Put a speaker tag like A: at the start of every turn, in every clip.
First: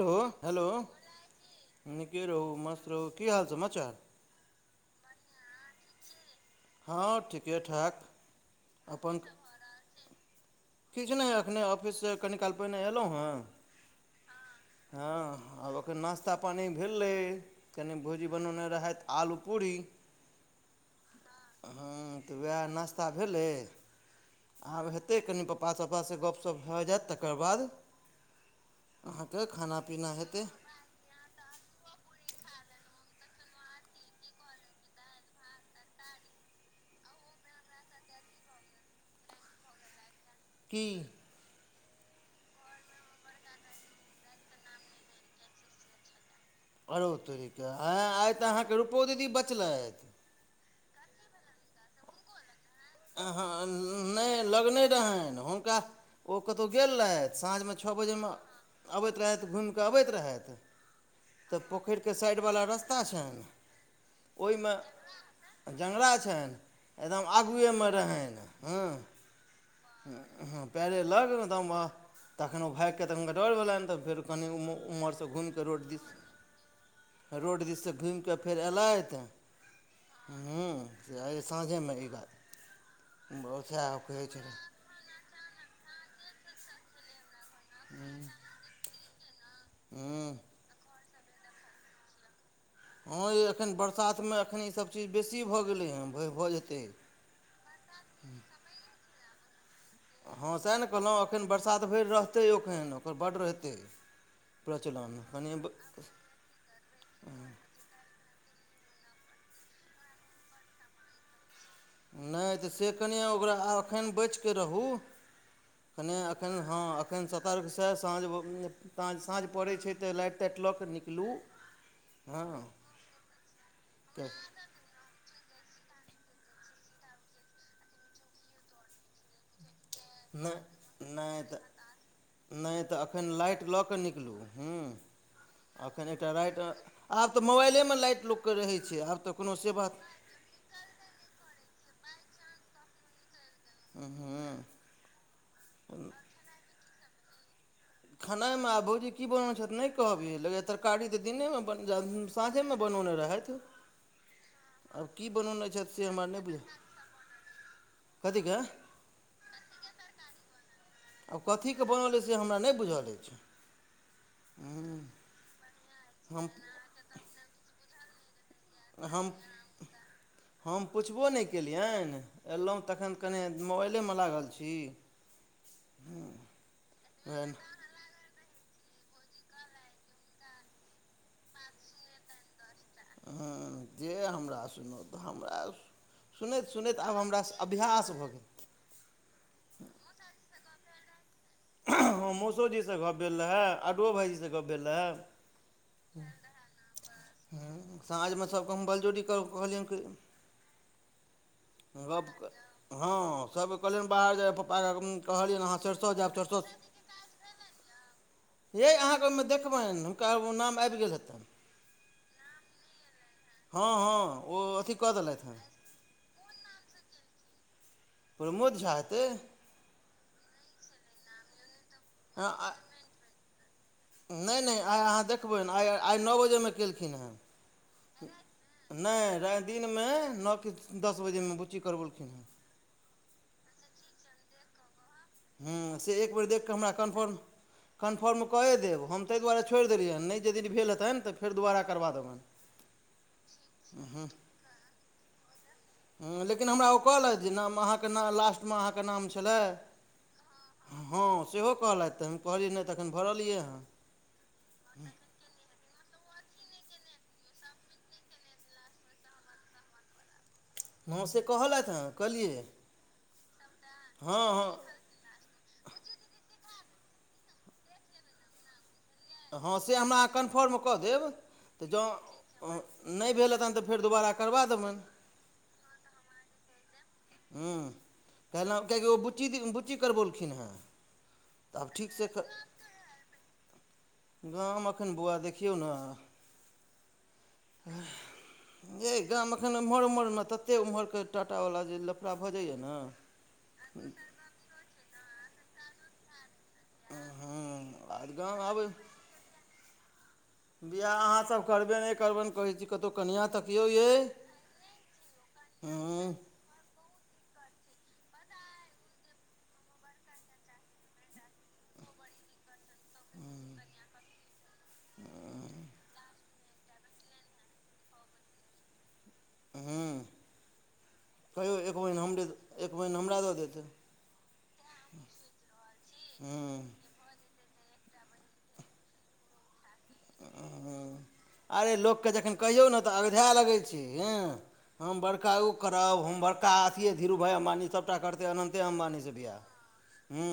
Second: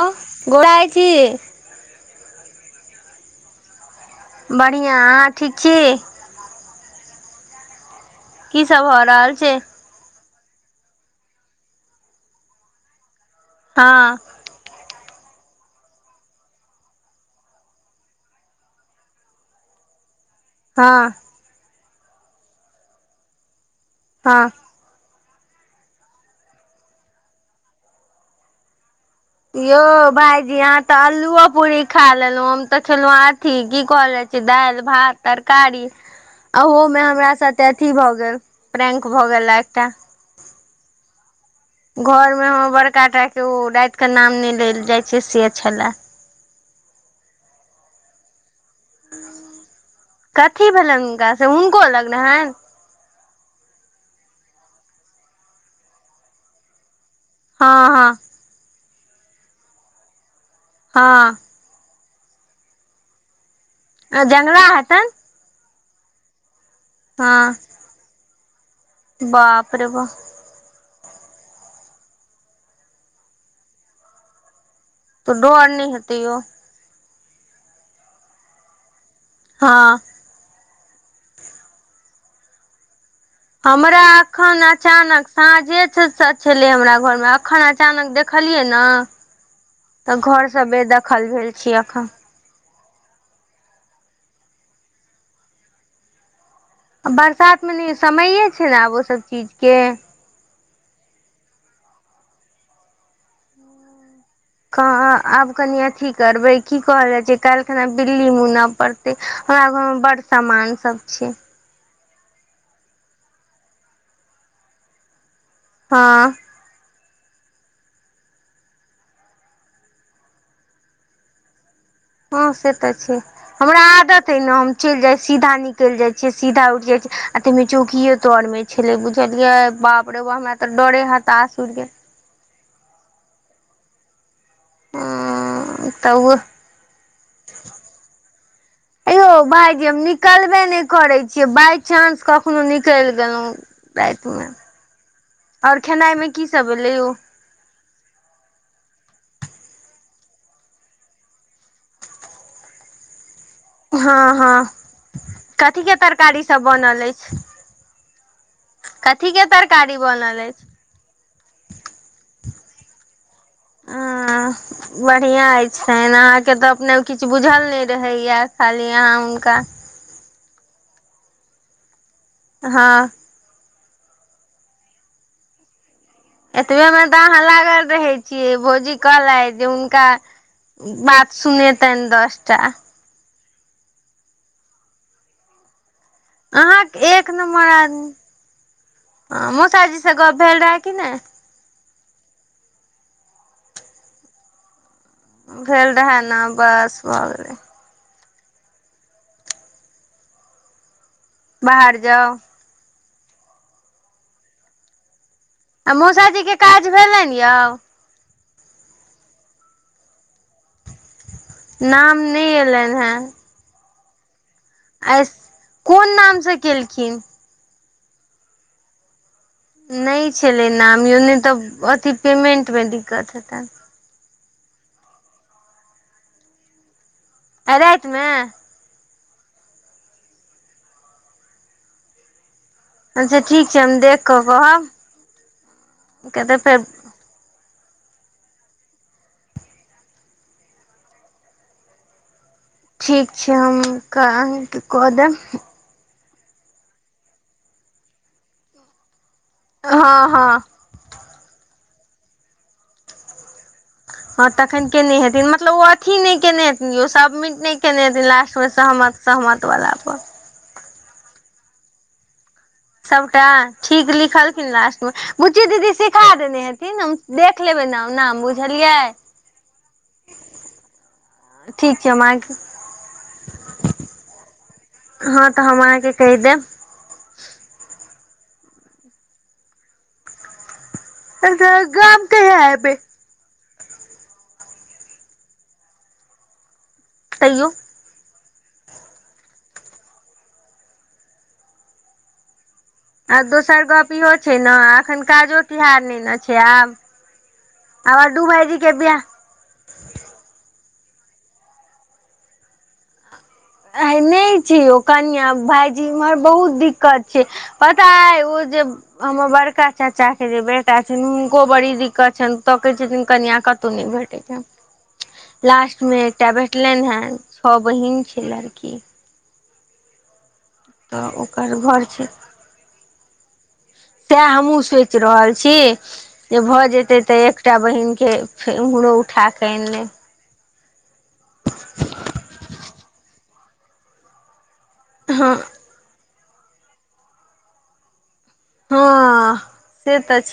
A: Hello hello
B: लागै छी
A: निके रहु, मस्त रहु की हाल समाचार।
B: बढ़ियां अहाँ ठीक छी।
A: हँ ठीके -ठाक।
B: की सब भ
A: अपन
B: रहल छय।
A: किछु नहि, एखने ऑफिस सँ कनि काल पहिने एलहुँ हे।
B: हँ
A: हँ, आब एखन नाश्ता पानि भेलै। कनि भौजी बनौने रहथि आलू पूरी।
B: हँ
A: हँ त वैह नाश्ता भेलै।
B: हँ
A: आब हेतै, कनि पप्पा सपा स गपशप भऽ जायत तकर बाद। अहाँ के खाना पीना हेतै।
B: त अलुओ पूरी खा लेलहुँ, हम तऽ खेलहुँ अथी की कहल जाइ छय, दालि भात तरकारी। अहो मे हमरा साथे अथी भऽ गेल, प्रेंक भऽ गेला एकटा।
A: कि
B: घर मे हमर बड़का टा के ओ रात के नाम नहि लेल जाय छय से छले।
A: अरो तोरीके आँय आइ तऽ अहाँके रुपौ दीदी बचलथि।
B: कथी भेलन हुनका से, हुनको लग रहेन।
A: अंह नहि लग नय रहेन, हुनका ओ कतहु गेल रहथि। साँझमे छ
B: हँ
A: बजेमे अबैत रहथि, घुमि कऽ अबैत रहथि।
B: हँ।
A: तऽ पोखरिके साइड बला रस्ता छनि
B: झगड़ा
A: ओहिमे।
B: हेतनि
A: जंगरा छनि एकदम आगुये मे रहनि हं।
B: बापरे बा।
A: पैरे लग, एकदम अ तखन ओ भागिक, तखन हुनका डर भेलनि तऽ फेर कनि उम उमर त
B: तऽ
A: घुमि कऽ
B: डर
A: रोड
B: नहि
A: दिस,
B: हेतै यौ
A: फेर रोड दिससँ घुमि कऽ फेर ऐलथ।
B: हँ।
A: ह से आय, साँझेमे ई बात हेतय, बाउसाहेब
B: हमरा
A: कहय छथिन।
B: एखन अचानक साँझे छै छलै हमरा घरमे, एखन अचानक देखलियै न तऽ
A: हँ
B: घर सब बेदखल भेल छी अखन।
A: हँ ये, एखन बरसातमे एखन ईसभ चीज बेसी भऽ गेलै हेँ, भ भऽ जेतै।
B: बरसात मे ने समये छै ने, आब ओ सब चीज के।
A: हँ सैह न कहलहुँ, एखन बरसात भरि रहतै एखन ओकर बड्ड रहतै।
B: कहऽ आब कनि अथी करबै, की कहल जाइ छै काल्हि खना बिल्ली मुनऽ पड़ते, हमरा घर मे बड सामान सब छै।
A: नहि तऽ से कनि, आ ओकरा एखन बचि क रहू। कने
B: हँ
A: एखन हँ एखन सतर्कसँ साँझ ताँ साँझ पड़ै छै तऽ लाइट टेट लक निकलू।
B: हँ से तऽ छै, हमरा आदत हइ ने हम चलि जाइ सीधा निकलि जाइ छै सीधा उठि जाय छै आ तै मे चौकिये तर में छलै बुझलियै, बाप रे बाप हमरा तऽ डरे हताश उड़ि गेल।
A: नै तऽ एखन लाइट लऽ कऽ निकलु, हुं।
B: हँ
A: एखन
B: तऽ
A: एकटा राइत मे, आब तऽ मोबाइलेमे लाइट लोकके रहै छै, आब तऽ कोनो से बात
B: कलबे नहि करै छियै, बाइ चांस कखनो निकलि गेलहुँ। रातिमे,
A: खानामे
B: और खेनाइ मे की सब भेलै यौ?
A: खेनाइमे आ भौजी की बनेने छथि नहि कहब यै, लगैये तरकारी तऽ दिनेमे बनेलखिन साँझेमे बनौने रहथि।
B: हँ हँ
A: आब की बनौने
B: कथी के
A: छथि से हमरा
B: तरकारी
A: नहि
B: सब
A: बुझल
B: बनल अछि
A: कथिके
B: कथी के तरकारी बनल अछि।
A: आब कथीके बनल अइ से हमरा नहि बुझल अछि।
B: हं बढ़ियाँ अछि,
A: हम
B: अहाँके तऽ अपने किछु बुझल नहि रहैये।
A: हम हम पुछबो नहि केलियनि एलहुँ
B: हँ
A: तखैन कनि मोबाइलेमे लागल छी
B: एतबे मे त अहां लागल रहै छियै, भौजी कहलैथ जे हुनका बात सुनेतनि दसटा।
A: हं, जे हमरा सुनौत, हमरा सुनैत
B: अहाँ
A: सुनैत आब
B: एक
A: हमरा अभ्यास भऽ गेल।
B: अहां के ककाजी से गप भेल रहे कि नै।
A: हँ मौसोजीसे गप भेल रहे आडुओ भायइजीसे गप भेल रहे।
B: भेल रहै ने बस भ गेलै।
A: हूँ, साँझमे सबके हम बलजोरी करऽ कहलिअनि कि
B: बाहर
A: गप
B: जाउ
A: के। हँ, सबके कहलियनि बाहर जाय पापा के जाय ले कहलियनि हं।
B: आ मौसाजीके काज भेलनि यौ।
A: यै अहाँके ओहिमे देखबनि हुनका ओ नाम आबि गेल हेतनि।
B: नाम नै एलनि हेँ।
A: हां हां ओ अथि कऽ
B: आइ
A: देलथि हें।
B: कोन नामसे केलखिन।
A: प्रमोद झा हेतै।
B: नै छलै नाम यौ नै तऽ अथि पेमेंटमे दिकत हेतैन।
A: नै नै आइ अहाँ देखबैन आइ आइ नौ बजेमे केलखिन हें।
B: आइ राइतमे?
A: नै राइत दिनमे नौ की दस बजेमे बुच्ची करबेलखिन हें।
B: अच्छा ठिक छै हम देख कऽ कहब।
A: हुं से एक बेर
B: कहतै
A: देखि कऽ
B: फेर
A: हमरा कन्फर्म कन्फर्म क ए देब हम तै दुआरे छोड़ि देलियैन, नै जदि भेल हेतनि तऽ फेर दोबारा करबा देबनि।
B: ठीक छै हम अहांके कऽ देब।
A: हुं लेकिन हमरा ओ कहलैथ जे नाम अहाँके नाम लास्टमे अहाँके नाम छलेहे।
B: हां हां।
A: हां सेहो कहलथि हे तऽ हम कहलियैन तखन भरलियै हं।
B: हां तखन केने हेथिन मतलब ओ अथी नै केने हेथिन यो सबमिट नै केने हेथिन लास्ट मे सहमत सहमत बला पर।
A: हां से कहलथि हैं केलियै ये।
B: सबटा ठीक लिखलखिन लास्ट- बुच्ची दीदी सिखा देने हेथिन हम देख लेबै ने ओना बुझलियै।
A: हँ से हमरा कन्फर्म कऽ देब तऽ
B: ठीक
A: जँ
B: छै हम अहाँके
A: नै भेल हैतैन तऽ फेर दोबारा करबा देबैनि।
B: हँ तऽ हम आहाँके कहि देब।
A: हूँ फेर आहाँके किएकि ओ बुच्ची दी बुच्ची करबौलखिन हेंँ।
B: [unintelligible] गांम कहिया एबै?
A: गांम एखन बौआ देखियौ नऽ।
B: तैयो
A: [unintelligible] यै गांम एखन एम्हर -ओम्हर मे तते ओम्हरकरत टाटावला जे लफड़ा भऽ जइया नऽ।
B: आ दोसर गप इहो छै ने अखन काजो तिहार नै न छै आब।
A: हँ
B: आब
A: आर
B: अडू
A: गाम
B: भइजी
A: आबै
B: के बियाह-
A: बियाह आहाँसब करबे नै करबैन न कहै छी। कतो कनिया तकियौ। यै
B: अहै नै छै यो कनिया भाइजी
A: हूँ
B: इम्हर बहुत दिक्कत- छै पता ऐ ओ जे- हमर बड़का चाचा के जे बेटा छैन हुनको बड़ी दिक्कत छैन। तकै छथिन कनिया कतो नै भेटेै छैन लास्ट मे एकटा भे- लैन हेँ छ बहिन छै लड़की-
A: हूँ
B: तऽ ओकर
A: कहियो एक
B: घर
A: बहिन हमरे एक बहिन हमरा दऽ देतै।
B: सेह हमहुँ सोइच रहल छी जे
A: हूँ
B: भऽ जेतै तऽ एक- टा बहिनके छै उम्हरो उठाकऽ आइनलेब-
A: उ हूँ अरे लोक के जखन कहियौ ने तऽ अगधे लगै छै यए। हम बड़का
B: हँ
A: ओ करब हम बड़का अथिए धीरु भाई अम्बानी सबटा करतै अनन्त- ते अय अम्बानीसँ बियाह हूँ।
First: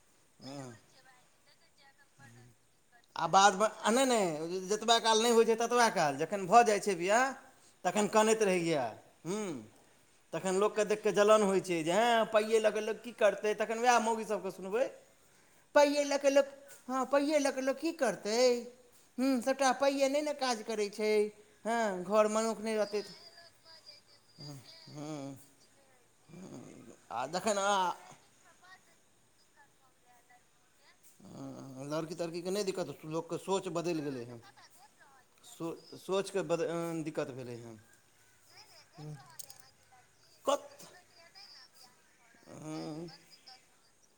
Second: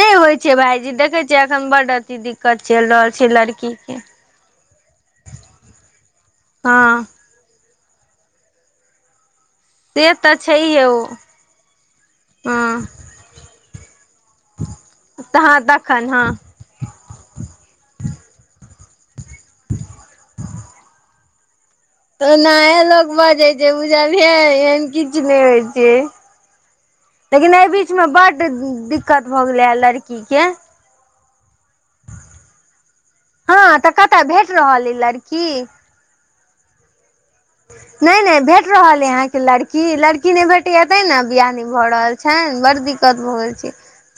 B: नै होय छै
A: हूँ
B: भायजी देखै छियै एखन बड अथी दिक्कत चैल-
A: आ बादमे आ नै नै जतबा काल नै होइ छै ततबा काल जखन भऽ जाइ छै
B: हँ
A: बियाह- तखन कनैत रहैया हूँ।
B: से तऽ
A: तखन लोक
B: छैहे
A: के
B: ओ
A: देख कऽ जलन होइ छै जे हँए पाइए लऽ
B: हँ
A: कऽ लोक की करतै तखन वएह मौगी सबके सुनबै-
B: हँ
A: पाइए
B: तखन
A: लऽ
B: हँ।
A: कऽ लोक हँ पाइए लऽ कऽ लोक की करतै। हूँ सबटा पाइए नै -नऽ काज करै छै हँ। घर मनुख नहि
B: तेनाहे
A: रहतै
B: लोक बजै छै बुझलियै एहन किछ
A: हूँ
B: नै होइ छै।
A: आ
B: लेकिन
A: जखन
B: एय
A: आ
B: बीचमे बड्ड दिक्कत भऽ गेलै हेँं लड़कीके-
A: हँ लड़की तड़की के नै दिक्कत लोक के
B: हँ
A: सोच
B: तऽ
A: बदैल
B: कतऽ
A: गेलै हेँ
B: भेट रहल अइ लड़की
A: सो सोचके बद-दिक्कत भेलै। हँ
B: नैय- नैय भेट रहल अइ आहाँके लड़ की लड़की नै भेटै
A: कत
B: या तैने बियाह नै भऽ रहल छैन बड़
A: हँ
B: दिक्कत भऽ गेल छै।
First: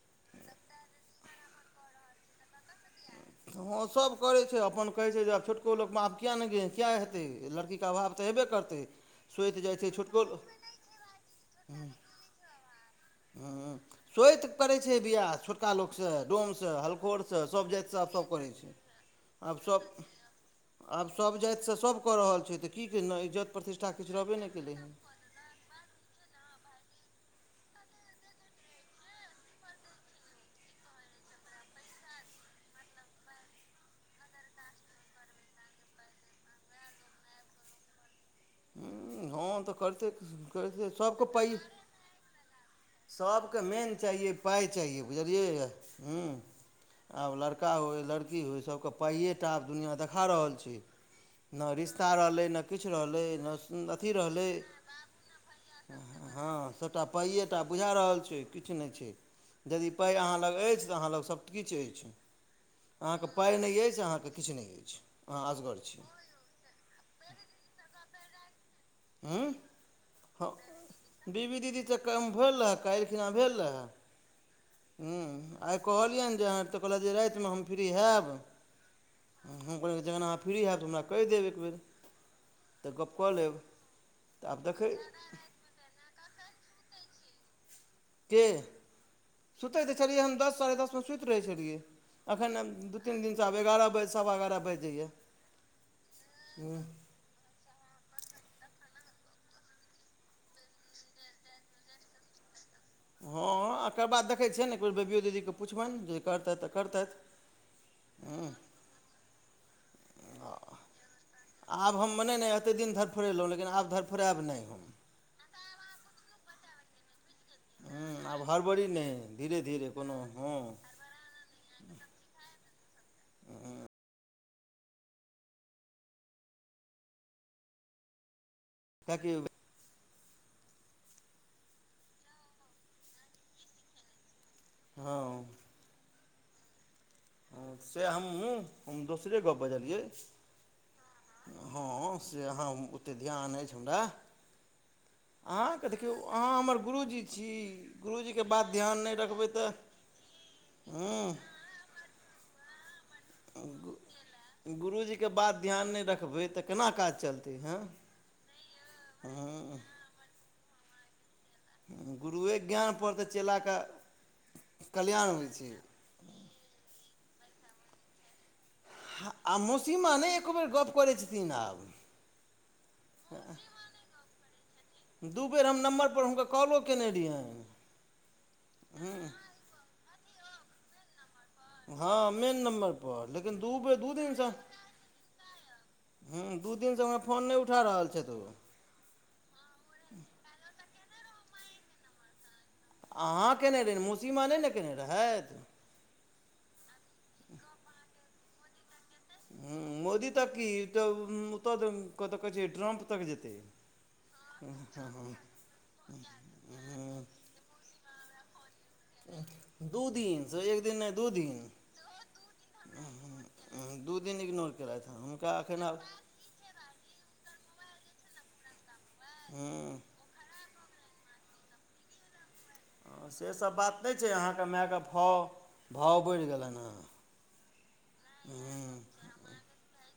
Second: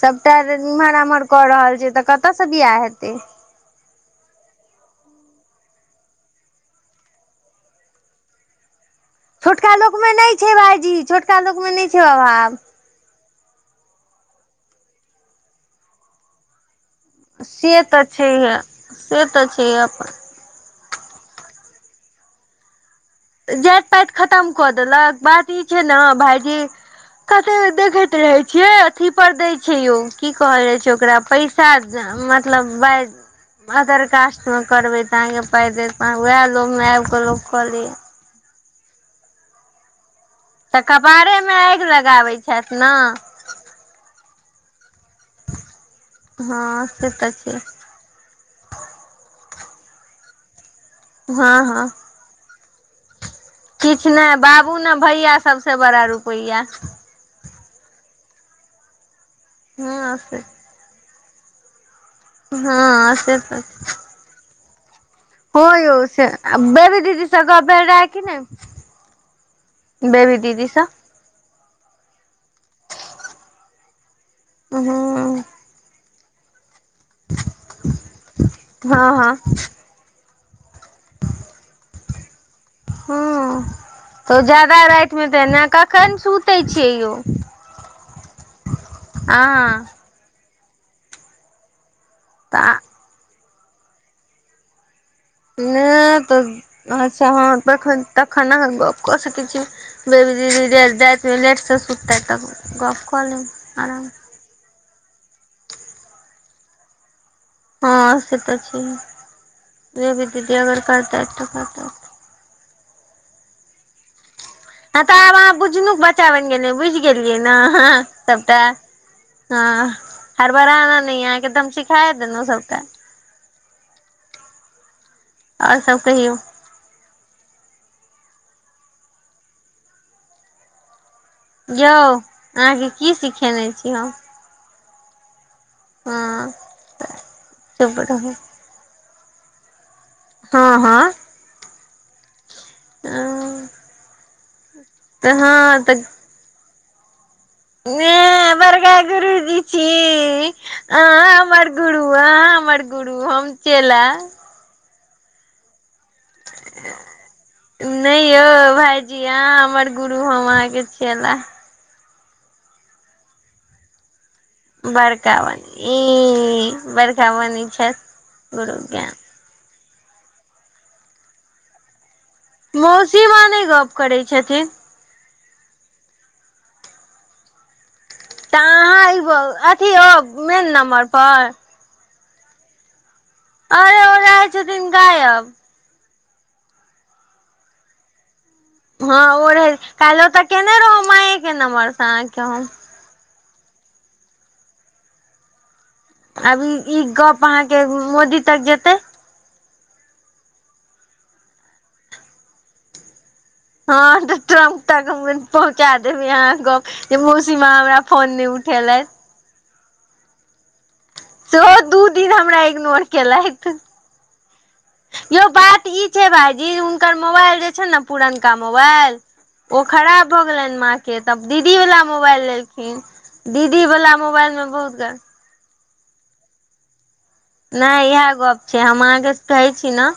B: सबटा इम्हर -आम्हर कऽ रहल छै तऽ कतऽ से बियाह हेतै।
A: हँ सब करै छै अपन कहै छै जे आब छोटको लोकमे आब किया ने गे किया हेतै लड़की- तऽ अभाव तऽ हेबे करतै। सोति
B: छोटका
A: जाइ छै
B: लोक मे
A: छोटको
B: नै छै भाइजी छोटका लोक मे नै छै अभाव।
A: हूँ सोइत करै छै बियाह छोटका लोकसँ डोमसँ हलखोरसँ। सब
B: से
A: जाइतिसँ
B: तऽ
A: आब सब करै
B: छैहे
A: छै
B: से तऽ
A: आब
B: छैहे अपन
A: सब- आब सभ जातिसँ सभ कऽ रहल छै, तऽ की नई
B: जाइत पाइत खतम कऽ देलक बात ई छै, न भाायजी कते देखैत रहे छियै, अथी पर दय छै यौ, की कह रहे छै, ओकरा पैसा चारज मतलब बइ मदर कास्टमे करबै तऽ अहाँके पाइ देत, अहाँ ओएह लोभमे आएब कऽ लोक कऽ लैए।
A: ह हँ तऽ करिते -
B: तऽ
A: करिते सभके
B: कपारे मे
A: पई
B: आगि लगाबै छएथ न।
A: सभके मेन चाहियै पाइ चाहिए बुझलियै हुं
B: हँ से तऽ
A: आब
B: छै
A: लड़का होइ लड़की होइ सबक पाईऐ टा आब दुनिया देखा रहल छय,
B: हँ
A: ना
B: हँ
A: रिसता रहलै। न किछ रहलें ना अथि
B: किछु नहि बाबू
A: रहलें
B: ने भैया सबसे बड़ा
A: [inaudible] हँ
B: रुपैया
A: सबटा पाइए टा बुझा रहल छै, किछु नै छै, यदि पाइ
B: हँ
A: अहाँ
B: से
A: लग अईछ तऽ अहाँ लग सभ किछ अइछ
B: हँ
A: अहाँके
B: से
A: पाइ नैअईछ अहाँके किछु ननै अइछ।
B: हं यो से बेबी दीदी स गप्प भेल रहे कि ने।
A: हँ
B: बेबी दीदी स
A: बीबी दीदी स कम भेल रहै, काल्हिखिनना भेल रहै। ह्मँ
B: हूँ
A: आइ कहलियन जे अहाँ तऽ कहलक जे राइतमे हम फ्री हयबँ,
B: हँ हँ
A: जखन अहाँ फ्री हैब तऽ हमरा कहि देब एकबेर
B: ह तऽ
A: आब
B: जादा
A: देखै
B: राइतमे तऽ ने कखन सुतै छियै यौ।
A: के
B: अहाँ
A: सुतैत तै छलियै हम दस साढ़े दसमे सुइत रहै छलियै। एखन
B: तऽ
A: दू तीन दिनसँ आब एगारह बाजि सवा एगारह बाइज जाइए।
B: नैय तऽ अच्छा हँ तखन - तखन अहा गप्प क सकई छी। बेबी दीदी जा जाइत राइत मे लेट से सुत तऽ गप कऽ
A: हँ
B: लेब
A: अकर
B: आराम
A: बाद देखै छियेन एक बे बेबियओ दीदीकेँ पुछबइन, जे करतेथ तऽ करतैथ।
B: हँ से तऽ छैहिए जे भी दीदी अगर करतै ता तऽ
A: मनै नहि एते दिन धरफोड़ेलहुँ लेकिन आब धरफोड़एब नइ हम
B: ह तऽ आब अहाँ बुझनक बच्चा बइन गेलैये बुझि गेलियै न
A: हँ आब
B: सबटा
A: हड़बड़ी नहि धीरे
B: हँ
A: धीरे कोनो हँ
B: हरबाराणा नहि अहाँकें त सिखाय देलहु सबटा,
A: [unintelligible]
B: आओर सब कहियौ।
A: [unintelligible]
B: यौ अहाँके की सिखेने छी, हम
A: हँ
B: हँ
A: हँ
B: चुप
A: से
B: रहू
A: हमहूँ हम दोसरे गप बजलियै।
B: हँ हँ
A: हँ से अहाँ ओतेक ध्यान अइछ
B: तऽ
A: हमरा।
B: हँ
A: अहाँके देखियौ अहाँ हमर गुरुजी छी।
B: ह
A: गुरुजीके बात
B: बड़का
A: ध्यान नहि रखबै
B: गुरुजी
A: तऽ
B: छी,
A: हूँ
B: अहां हमर गुरु आहाँ हमर गुरु गुरु हम चेला
A: गुरूजीके बात ध्यान नै रखबै तऽ, केना काज चलतै हँ
B: नै यौ भाईजी अहां
A: हूँ
B: हमर गुरु हम अहाँके चेला।
A: गुरुए ज्ञान पर तऽ चेला कऽ,
B: बड़का बनी ई बड़काबोने छऐथ गुरु ज्ञान।
A: आ मौसीमां नहि एको बेर गप्प करै छथिन आब।
B: मौस
A: दू बेर हम नम्बर पर हुनकर कॉलो केने रहियैन।
B: तऽ अहाँ इब अथी ओ मेन नम्बर पर
A: हँ मेन नम्बर पर, लेकिन दू बेर
B: अरे
A: दू
B: ओ
A: दिनसँ
B: रहै छथिन गायब
A: हम्म दू दिन सँ हमर फोन नहि उठा रहल छैथ ओ
B: हँ ओ रहै काइलो त केने रहौ, माऐ के नंबर स अहाँ के हम।
A: अहाँ केने रहीने, मौसीमां नहि न केने रहैथ।
B: आब ई -ई गप अहाँके मोदी तक जेतै।
A: हम्म मोदी तक की इ त ओतऽ कतऽ कहै छै, ट्रंम्प तक जेतै।
B: हँ त ट्रम्प तक पहुँचा देबै अहाँ गप जे मौसीमां हमरा फोन नहि उठेलैथ।
A: दू दिन सेहो एक दिन नहि दू दिन
B: सेहो दू दिन हमरा इग्नोर केलैथ,
A: दू दिन इग्नोर केलथि हँ
B: यौ
A: हुनका एखन
B: बात
A: आब
B: ई छै भाईजी हुनकर मोबाइल जे छैन न, पुरनका मोबाइल ओ
A: हँ
B: खराब भ गेलनि माँ के, तब दीदी बला मोबाइल लेल
A: हँ सेसब बात नहि छै, अहाँके मैए
B: बहुत
A: के
B: ग
A: फौ भौ बढ़ि गेलनि हेँ।
B: नहि यैह गप छै, हम अहाँके कहै छी न।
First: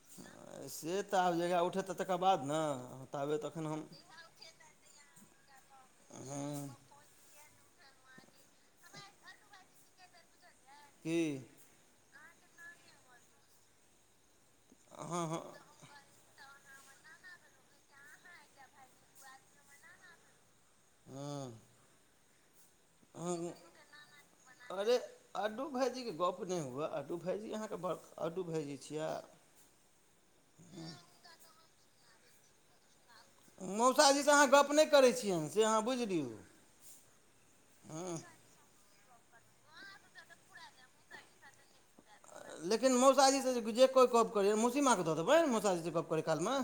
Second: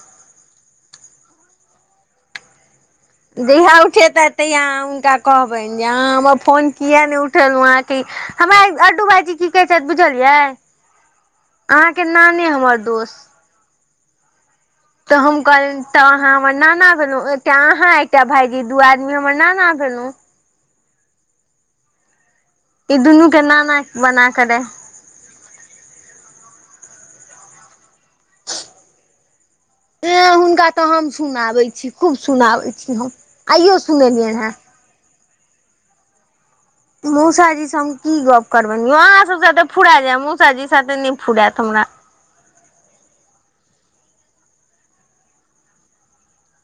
A: से तऽ आब जहिया उठेतै तकर बाद न।
B: जहिया उठेतथि तहिया अहाँ हुनका कहबनि, जे अहाँ हमर फोन
A: हँ
B: किया नहि उठ ठेलु अहाँके, हमरा अलटु भाइजी की कहै छैथ बुझलियै।
A: कि
B: अहाँके नानी हमर दोस। तऽ
A: अहाँ
B: हम कहलियैन त अहाँ हमर नाना भेलऊ, एकटा आहां एकटा भाईजी दू आदमी हमर नाना भेलऊ।
A: हँ
B: ई दुनू के
A: हँ
B: नाना बनाक रे
A: अरे अड्डू भाइजीके गप नहि हुअए, अड्डू भाइजी अहाँके बड़का अड्डू भाइजी छिया।
B: ऐं हुनका तऽ हम सुनाबैय छी, खूब सुनाबैय छी हम, आइयो सुनेलियनि हेँ।
A: गप नहि करै छियनि, से अहाँ बुझि लियौ।
B: मौसाजी से हम की
A: हँ
B: गप करबनि यौ, अहाँ सब साथे फुरा जाय यैं मौस साजी साथे नहि फुड़ैत हमरा।
A: लेकिन मौसाजी से जे कोइ गप करैं यैं मौसीमा के दऽ देबैन, मौसाजी से गप करें काल मऽ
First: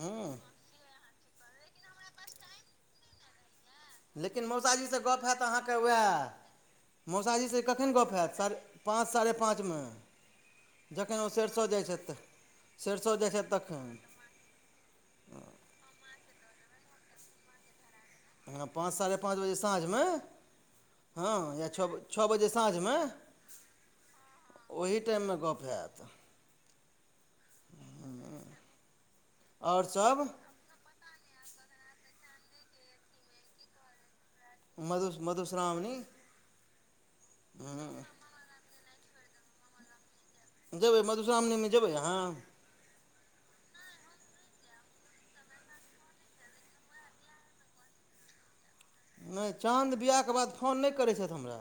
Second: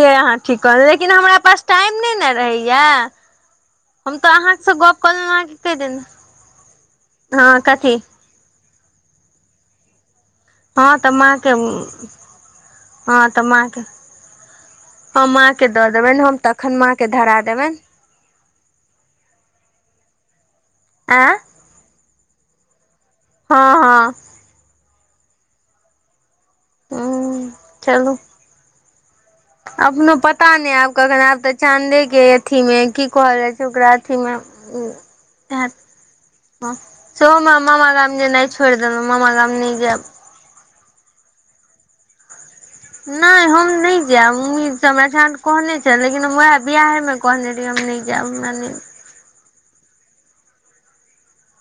A: हम्म।
B: कल लेकिन हमरा पास टाइम नहि ने रहैया।
A: लेकिन मौसाजीसऽ गप्प हैत
B: कहि
A: अहाँके
B: देने
A: वैह,
B: हँ
A: मौसाजीसऽ कखन
B: कथी
A: गप्प हैत साढें पाँच साढ़े पाँचमें।
B: हँ तऽ
A: जखन ओ
B: माँके
A: सरिसो जाइत छथि त, सरिसो
B: हँ
A: जाइत
B: तऽ
A: छथि तखन।
B: के दऽ देबनि हम, तखन माॅं के धरा देबनि।
A: हँ पाँच साढ़े पाँच बजे साँझमे
B: आँय
A: हँ, या छ बज। छ बजे साँझमे।
B: हँ - हँ ‌।
A: ओही टाइममे गप्प हैत।
B: हम्म चलू।
A: आओर
B: अपनो
A: सभ
B: पता नै आब ककरा आब तऽ चाँदे के अथी मे की कहल जाइ छै ओकरा अथी मे-
A: मधु
B: से [unintelligible]
A: मधुश्रावणी
B: हँ सेहो मामा गाम जेनाइ छो छोड़ देलो मामा गाँम नै जेएब।
A: जेबै मधुश्रावणीमे जेबै आहाँ?
B: नैय हम नैय जेएब मम्मी सब अखेन कहने छेल्लेै लेकिन हम वएह बियाहे मे- कहने रहे हम नै जेएब हमरा नै-
A: नैय चाँद बियाह के बाद फोन नै करैत छैथ हमरा।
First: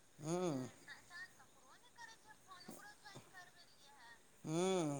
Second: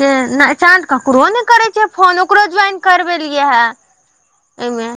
B: से नै
A: हूँ
B: चाँद ककरो नै करै छै फोन ओकरो ज्वाइन करबेलियए हे। एहिमे
A: हूँ।